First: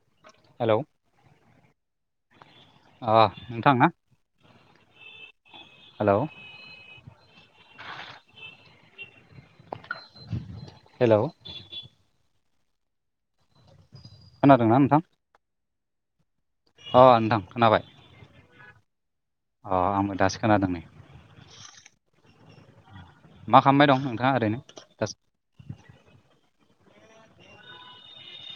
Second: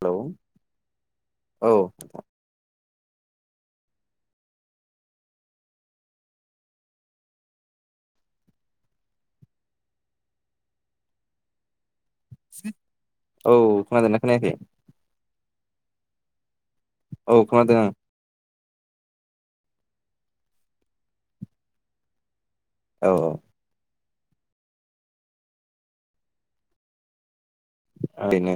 Hello hello औ अ नोंथां ना हेलौ हेलौ औ खोनादों ना खोनादों ना नोंथां अ औ नोंथां खोनादों खोनाबाय आं अ आंबो दासो खोनादों नै औ औ मा खालामबाय दं नोंथाङा ओरैनो दासो ओरैनो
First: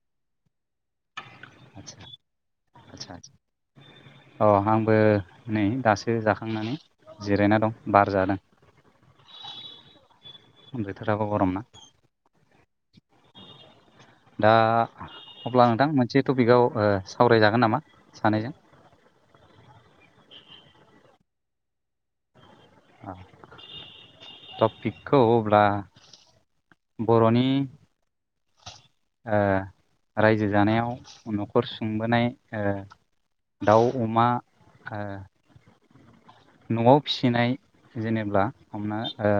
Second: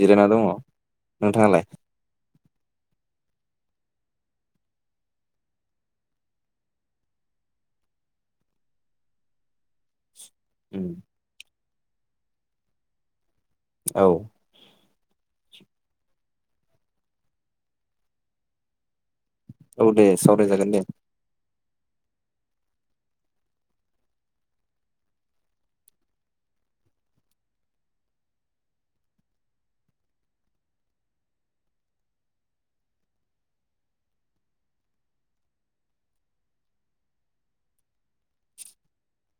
जिरायना दङ नोंथाङालाय आ आचसा आ अ आंबो नै दासो जाखांनानै जिरायना दं बार जादों उम बोथोराबो गरमना औ दा अब्ला नोंथां मोनसे टपिकआव ओ सावरायजागोन नामा सानैजों औ दे सावरायजागोन दे अ टपिकखौ अब्ला बर'नि ओ रायजो जानायाव न'खर सुंबोनाय दाउ अमा ओ न'आव फिसिनाय जेनेबा हमना ओ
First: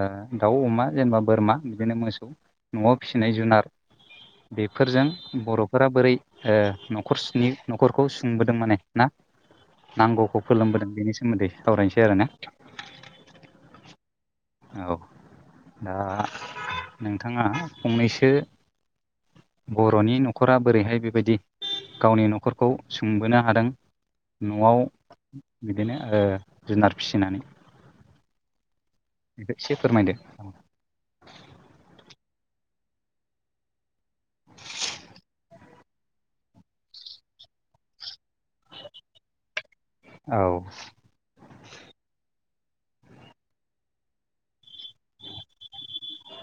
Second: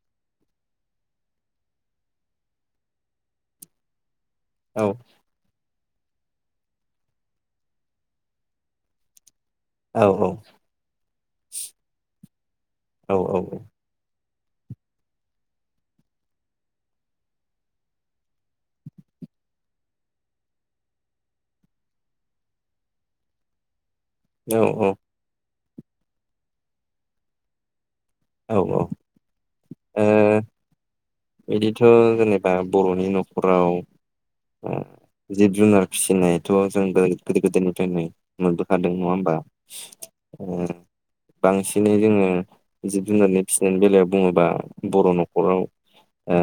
दाउ अमा जेनेबा बोरमा बिदिनो मोसौ न'आव फिसिनाय जुनार औ बेफोरजों बर'फोरा बोरै ओ न'खर सनि न'खरखौ सुंबोदों माने ना औ औ नांगौखौ फोलोमबोदों बेनि सोमोन्दै सावरायनोसै आरो ना औ औ औ औ दा नोंथांङा फंनैसो बर'नि न'खरा बोरैहाय बेबायदि गावनि न'खरखौ सोंबोनो हादों। औ न'आव औ बिदिनो ओ जुनार फिसिनानै औ औ बेखौ एसे फोरमायदो बिदिथ' जेनेबा बर'नि न'खराव जिब जुनार फिसिनायथ' जों गोदो गोदाय निफ्रायनो मोनबोखादों नंङा होमबा औ बांसिनै जोंङो जिब जुनारनि फिसिनायनि बेलायाव बुंङोब्ला बर' न'खराव ओ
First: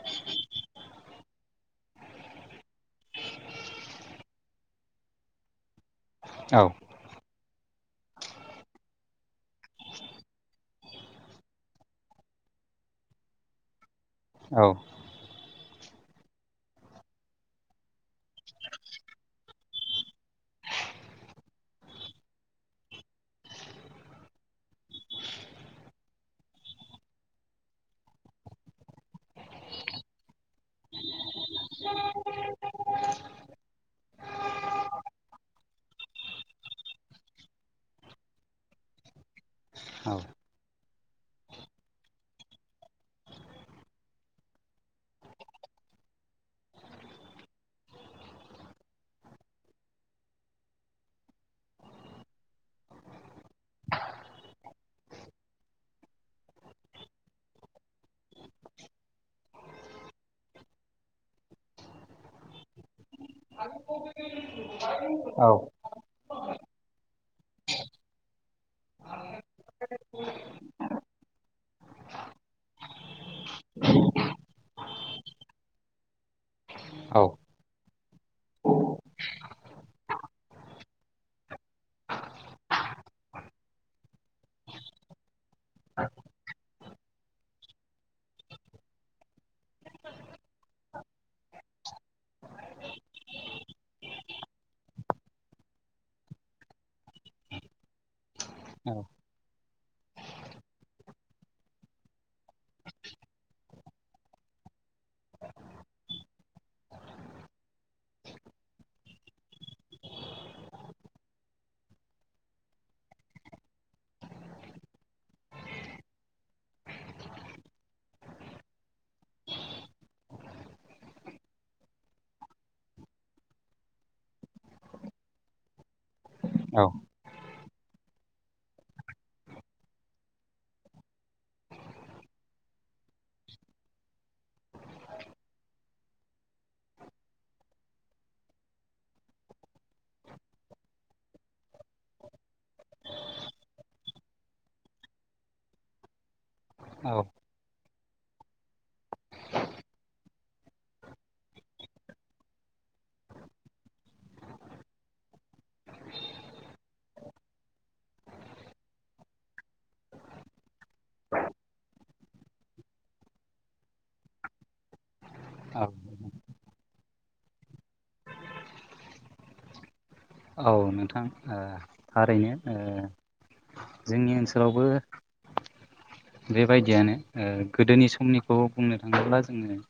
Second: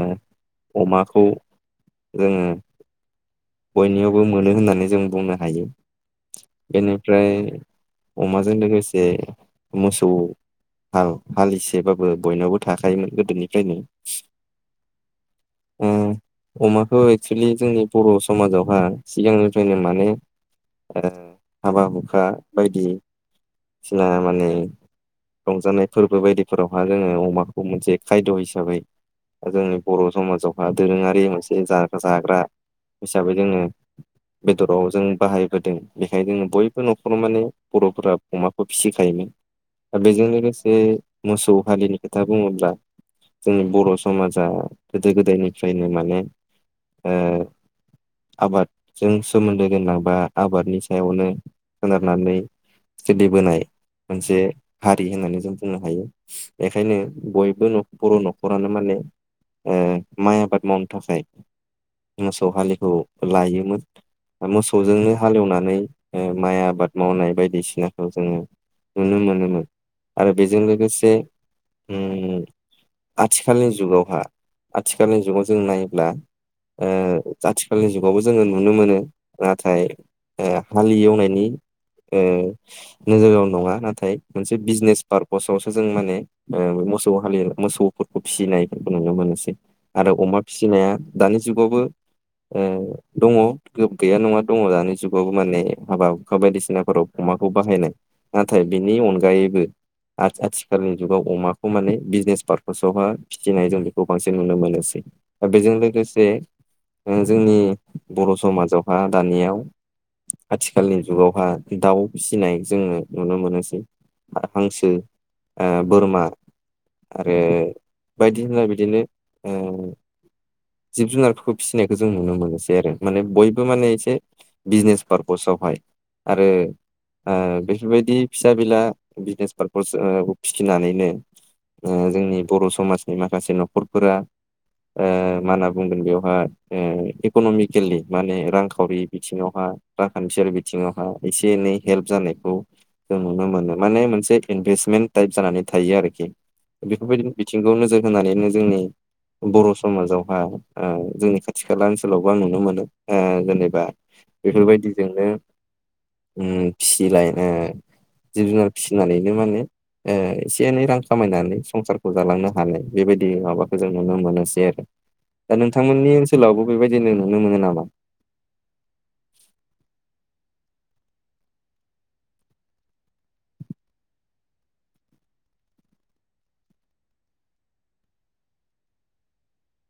अमाखौ जोंङो बयनियावबो मोनो होननानै जों बुंनो हायो। औ बेनिफ्राय अमाजों लोगोसे मोसौ हाल हालिसेबाबो बयनावबो थाखायोमोन गोदोनिफ्रायनो औ उम अमाखौ एक्सुलि जोंनि बर' समाजावहा सिगांनिफ्रायनो माने ओ हाबा हुखा बायदिसिना माने रंजानाय फोरबो बायदिफोरावहा जोंङो अमाखौ मोनसे खायद' हिसाबै जोंनि बर' समाजावहा दोरोंङारि मोनसे जाग्रा हिसाबै जोंङो बेदराव जों बाहायबोदों बेखायनो बयबो न'खराव माने बर'फोरा अमाखौ फिसिखायोमोन दा औ बेजों लोगोसे मोसौ हारिनि खोथा बुंङोब्ला जोंनि बर' समाजा गोदो गोदायनिफ्रायनो माने ओ आबादजों सोमोन्दो गोनां बा आबादनि सायावनो सोनारनानै सोलिबोनाय मोनसे हारि होननानै जों बुंनो हायो। बेखायनो बयबो बर' न'खरानो माने ओ माइ आबाद मावनो थाखाय मोसौ हालिखौ लायोमोन मोसौजोंनो औ हालेवनानै माइ आबाद मावनाय बायदिसिनाखौ जोंङो नुनो मोनोमोन आरो बेजों लोगोसे ओम आथिखालनि जुगावहा आथिखालनि जुगाव जों नायोब्ला ओ जाथि आथिखालनि जुगावबो जोंङो नुनो मोनो नाथाय हाल एवनायनि ओ नोजोराव नंङा नाथाय मोनसे बिजनेस पारपसावसो जों माने ओ मोसौ हाल मोसौफोरखौ फिसिनाय नुनो मोनसै आरो अमा फिसिनाया दानि जुगावबो ओ दंङो गैया नंङा दंङो दानि जुगाव माने हाबा हुखा बायदिसिना फोराव अमाखौ बाहायनाय नाथाय बिनि अनगायैबो आ आथिखालनि जुगाव अमाखौ माने बिजनेस पार्पासावहा फिथिनाय जों बेखौ बांसिन नुनो मोनोसै दा बेजों लोगोसे ओ जोंनि बर' समाजावहा दानियाव आथिखालनि जुगावहा दाउ फिसिनाय जोंङो नुनो मोनोसै हांसो ओ बोरमा आरो बायदिसिना बिदिनो ओ जिब जुनारफोरखौ फिसिनायखौ जों नुनो मोनोसै आरो माने बयबो माने एसे बिजनेस पारपसावहाय आरो औ ओ बेफोरबायदि फिसा बेला बिजनेस पारपस ओ फिसिनानैनो ओ जोंनि बर' समाजनि माखासे न'खरफोरा ओ मा होनना बुंगोन बेवहाय इक'न'मिकेलि माने रांखावरि बिथिङावहा रांखान्थियारि बिथिङावहा एसे एनै हेल्प जानायखौ जों नुनो मोनो माने मोनसे इनभेस्टमेन्ट टाइप जानानै थायो आरोखि औ औ बेफोरबायदिनो बिथिंखौ नोजोर होनानैनो जोंनि बर' समाजाव बा ओ जोंनि खाथि खाला ओनसोलावबो आं नुनो मोनो जेनेबा बेफोरबायदिजोंनो ओम फिसिलायनो जिब जुनार फिसिनानैनो मा होनो ओ एसे एनै रां खामायनानै संसारखौ जालांनो हानाय बेबायदि माबाखौ जों नुनो मोनोसै आरो दा औ नोंथांमोननि ओनसोलावबो बेबायदिनो नुनो मोनो नामा? औ नोंथां ओ थारैनो ओ जोंनि ओनसोलावबो बेबायदियानो गोदोनि समनिखौ बुंनो थाङोब्ला जोङो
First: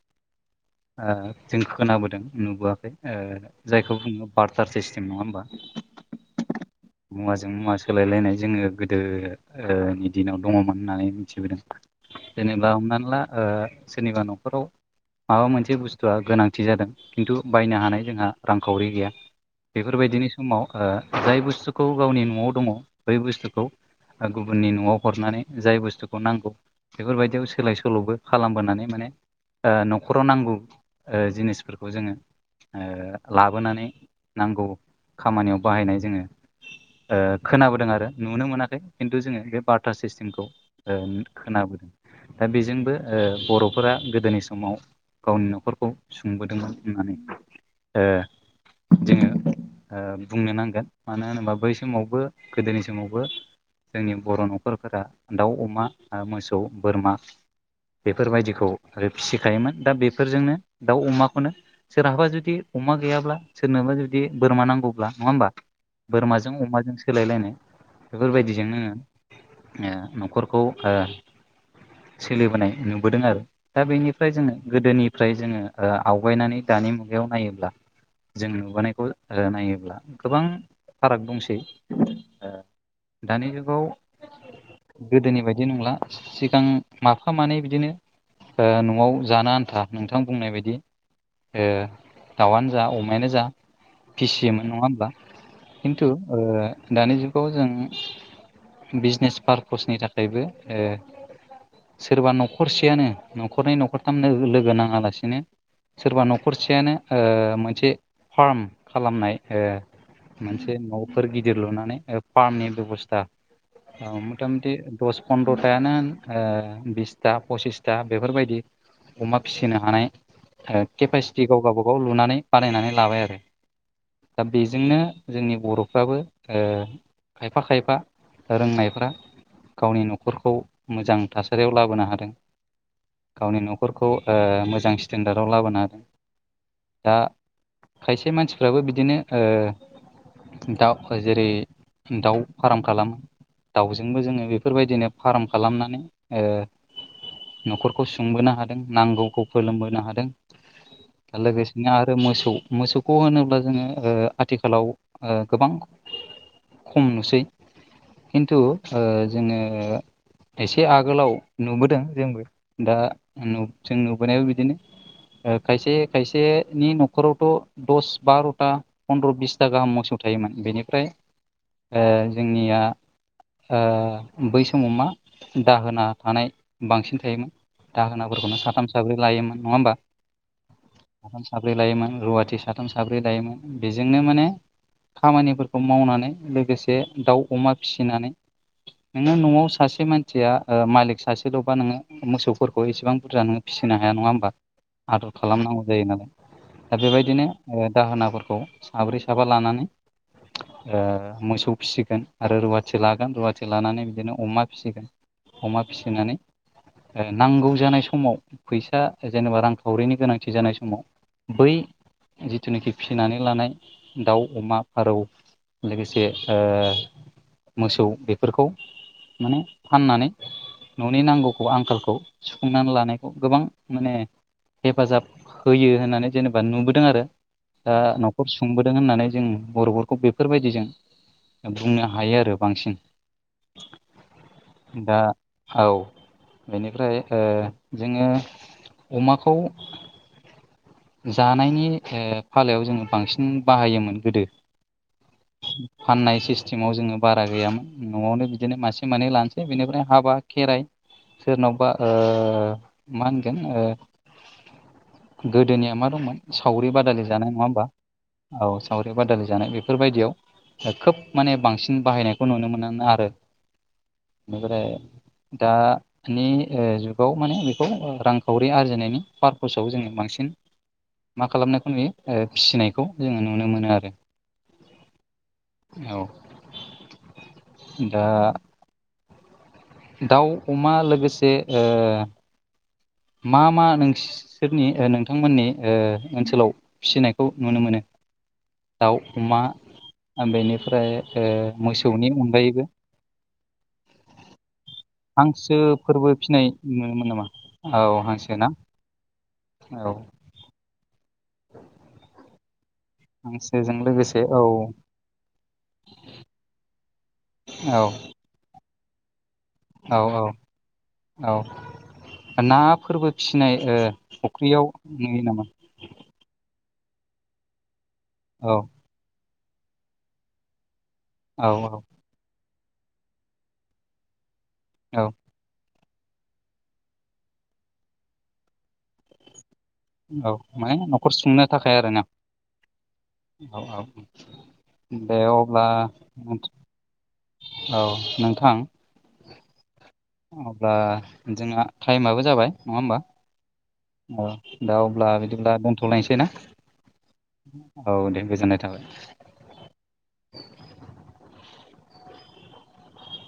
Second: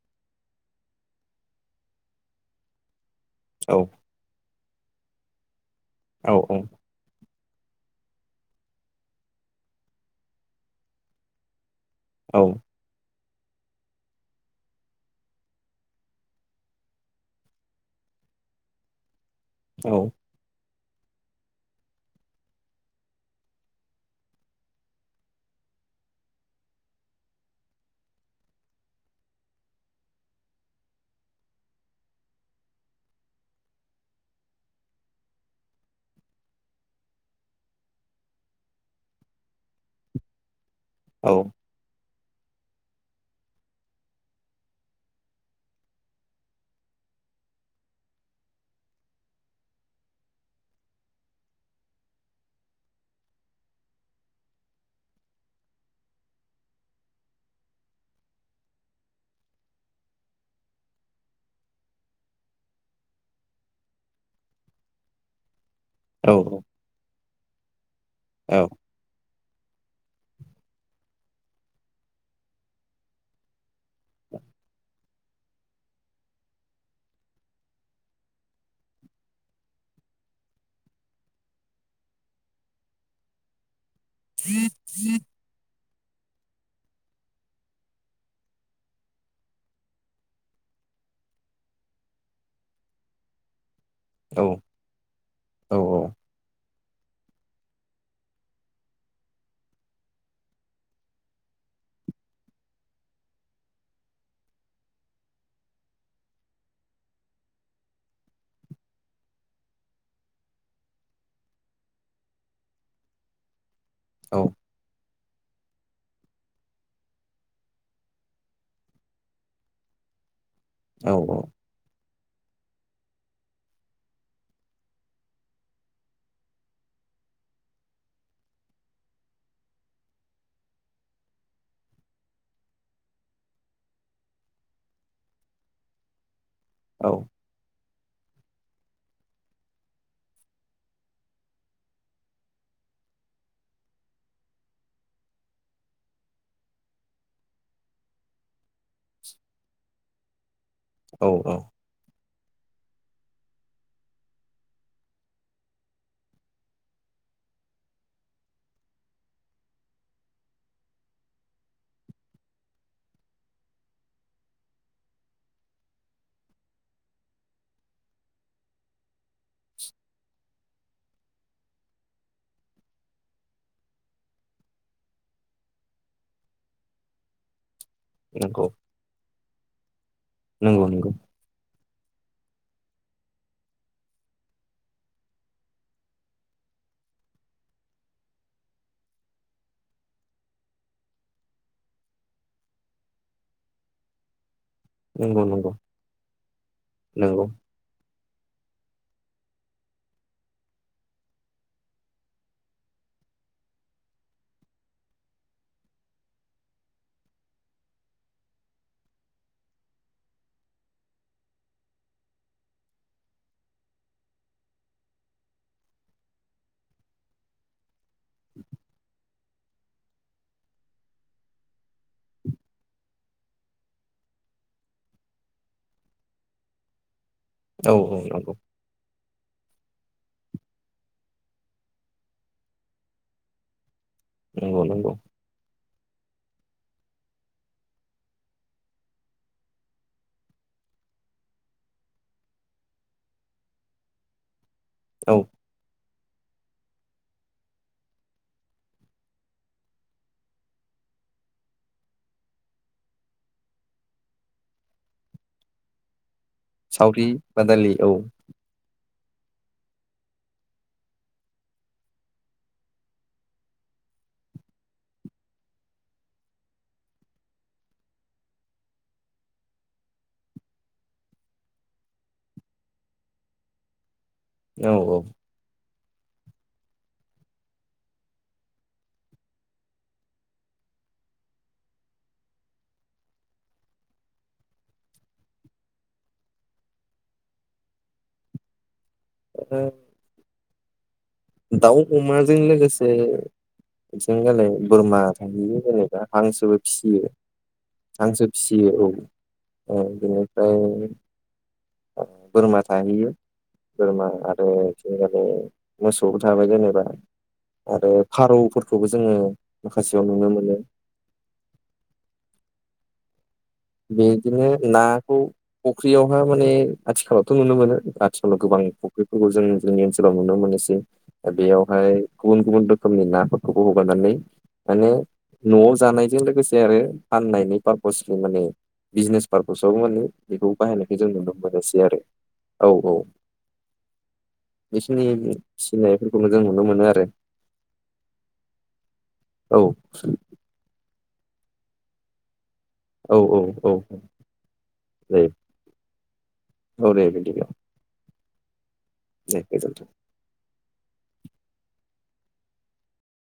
जों खोनाबोदों नुबोआखै औ जायखौ बुङो बारथार सिस्टेम नङा होमबा औ औ मुवाजों मुवा सोलायलायनाय जोङो गोदो नि दिनाव दङमोन होननानै मिथिबोदों औ जेनेबा हमनानै ला ओ सोरनिबा न'खराव माबा मोनसे बुस्थुआ गोनांथि जादों खिन्थु बायनो हानाय जोंहा रांखावरि गैया औ बेफोरबायदिनि समाव ओ जाय बुस्थुखौ गावनि न'आव दङ बै बुस्थुखौ ओ गुबुननि न'आव हरनानै जाय बुस्थुखौ नांगौ बेफोरबायदियाव सोलाय सोल'बो खालामबोनानै माने ओ न नखराव नांगौ ओ जिनिसफोरखौ जोङो लाबोनानै नांगौ खामानियाव बाहायनाय जोङो खोनाबोदों आरो नुनो मोनाखै खिन्थु जोङो बे बार्टा सिस्टेमखौ औ खोनाबोदों दा बेजोंबो बर'फोरा गोदोनि समाव गावनि न'खरखौ सुंबोदोंमोन होननानै जोङो बुंनो नांगोन मानो होनोबा बै समावबो गोदोनि समावबो जोंनि बर' न'खरफोरा दाउ अमा मोसौ बोरमा बेफोरबायदिखौ आरो फिसिखायोमोन दा बेफोरजोंनो दाउ अमाखौनो सोरहाबा जुदि अमा गैयाब्ला सोरनोबा जुदि बोरमा नांगौब्ला नङा होमबा औ बोरमाजों अमाजों सोलायलायनाय औ बेफोरबायदिजोंनो न'खरखौ सोलिबोनाय नुबोदों आरो दा बेनिफ्राय जोङो गोदोनिफ्राय जोङो आवगायनानै दानि मुगायाव नायोब्ला जों नुबोनायखौ नायोब्ला गोबां फाराग दंसै दानि जुगाव गोदोनि बायदि नंला सिगां माफा मानै बिदिनो न'आव जानो आन्था नोंथां बुंनाय बायदि दाउआनो जा अमायानो जा औ फिसियोमोन नङा होमब्ला खिन्थु दानि जुगाव जों बिजनेस पारपसनि थाखायबो सोरबा न'खरसेयानो न'खरनै न'खरथाम लोगो नाङालासिनो सोरबा न'खरसेयानो मोनसे फार्म खालामनाय मोनसे न'फोर गिदिर लुनानै फार्मनि बेब'स्था मथा मथि दस फन्द्रथायानो होन बिसथा पसिसथा बेफोरबायदि अमा फिसिनो हानाय केपासिटि गाव गावबागाव लुनानै बानायनानै लाबाय आरो दा बेजोंनो जोंनि बर'फ्राबो ओ खायफा खायफा रोंनायफ्रा गावनि न'खरखौ मोजां थासारियाव लाबोनो हादों गावनि न'खरखौ ओ मोजां स्टेन्डार्डाव लाबोनो हादों औ दा खायसे मानसिफ्राबो बिदिनो ओ दा जेरै दाउ फार्म खालामो दाउजोंबो जोङो बेफोरबायदिनो फार्म खालामनानै न'खर सोंबोनो हादों नांगौखौ फोरोंबोनो हादों औ औ लोगोसे आरो मोसौ मोसौखौ होनोब्ला जोङो आथिखालाव गोबां खम नुसै खिन्थु ओ जोङो एसे आगोलाव नुबोदों जोंबो दा जों नुबोनायाबो बिदिनो खायसे खायसेनि न'खरावथ दस बार'था फन्द्र बिसथा गाहाम मोसौ थायोमोन बेनिफ्राय जोंनिया बै समाव मा दाहोना थानाय बांसिन थायोमोन दाहोनाफोरखौनो नंगौ साथाम साब्रै लायोमोन नङा होमबा नंगौ नंगौ साथाम साब्रै लायोमोन रुवाथि साथाम साब्रै लायोमोन बेजोंनो माने खामानिफोरखौ मावनानै लोगोसे दाउ अमा फिसिनानै नोङो न'आव सासे मानसिया मालिक सासेल'बा नोङो मोसौ फोरखौ एसेबां बुरजा नों फिसिनो हाया नङा होमबा आदर नंगौ नंगौ खालामनांगौ जायो नालाय दा बेबायदिनो नंगौ दाहोनाफोरखौ साब्रै साबा लानानै ओ मोसौ फिसिगोन आरो रुवाथि लागोन रुवाथि लानानै बिदिनो अमा फिसिगोन अमा फिसिनानै नांगौ जानाय समाव फैसा जेनेबा रांखावरिनि गोनांथि जानाय समाव बै जिथुनाखि फिसिनानै लानाय दाउ अमा फारौ लोगोसे ओ मोसौ बेफोरखौ माने फाननानै न'नि नांगौखौ आंखालखौ खौ सुफुंनानै लानायखौ गोबां माने हेफाजाब होयो होननानै जेनेबा नुबोदों आरो औ दा औ न'खर नंगौ सुंबोदों होननानै जों बर'फोरखौ बेफोरबायदिजों बुंनो हायो आरो बांसिन नंगौ नंगौ दा औ बेनिफ्राय ओ जोङो अमाखौ जानायनि फालायाव जोङो बांसिन बाहायोमोन गोदो औ फाननाय सिस- टिमाव जोङो बारा गैयामोन न'आवनो बिदिनो मासे मानै लानोसै बेनिफ्राय हाबा खेराइ सोरनावबा ओ मा होनगोन ओ गोदोनिया मा दंमोन सावरि बादालि जानाय नङा होमबा बादालि औ औ सावरि बादालि जानाय बेफोरबायदियाव खोब माने बांसिन बाहायनायखौ नुनो मोनो आरो बेनिफ्राय दा मानि ओ जुगाव माने बेखौ रांखावरि आरजिनायनि पारपसाव जोङो बांसिन मा खालामनायखौ नुयो फिसिनायखौ जोङो नुनो मोनो आरो औ औ औ दा दाउ अमा लोगोसे मा मा नोंसि सोरनि नोंथांमोननि ओनसोलाव फिसिनायखौ नुनो मोनो दाउ अमा बेनिफ्राय ओ दाउ मोसौनि अमाजों अनगायैबो लोगोसे बिथिं गालै बोरमा बिदिनो जेनेबा हांसोफोरबो फिनाय हांसोबो फिसियो नुनोमोन नामा? औ हांसो ना फिसियो औ औ बेनिफ्राय बोरमा थाहैयो हांसोजों बोरमा लोगोसे औ आरो माने मोसौबो थाबाय जेनेबा औ आरो फारौफोरखौबो जोङो औ माखासेयाव नुनो मोनो औ औ ना फोरबो फिनाय फुख्रियाव नुयो नामा फख्रियावहा माने आथिखालावथ' नुनो मोनो आथिखालाव औ गोबां बेफोरखौ जों जोंनि ओनसोलाव नुनो मोनोसै दा औ बेयावहाय गुबुन गुबुन रोखोमनि ना फोरखौबो हगारनानै माने औ न'आव जानायजों लोगोसे आरो फाननायनि पारपसबो माने बिजनेस पार्पासावबो माने औ बेखौ माने बाहायनायखौ न'खर जों नुनो मोन सुंनो थाखाय मोनासै आरोना आरो औ औ औ औ बेखिनि दे अब्ला फिसिनायफोरखौनो जों नुनो मोनो आरो औ नोंथां औ अब्ला जोंना टाइमआबो जाबाय नङा होमबा औ औ औ औ दा अब्ला दे बिदिब्ला दोनथ'लायसै ना औ दे बिदिब्ला औ दे गोजोननाय थाबाय दे गोजोनथों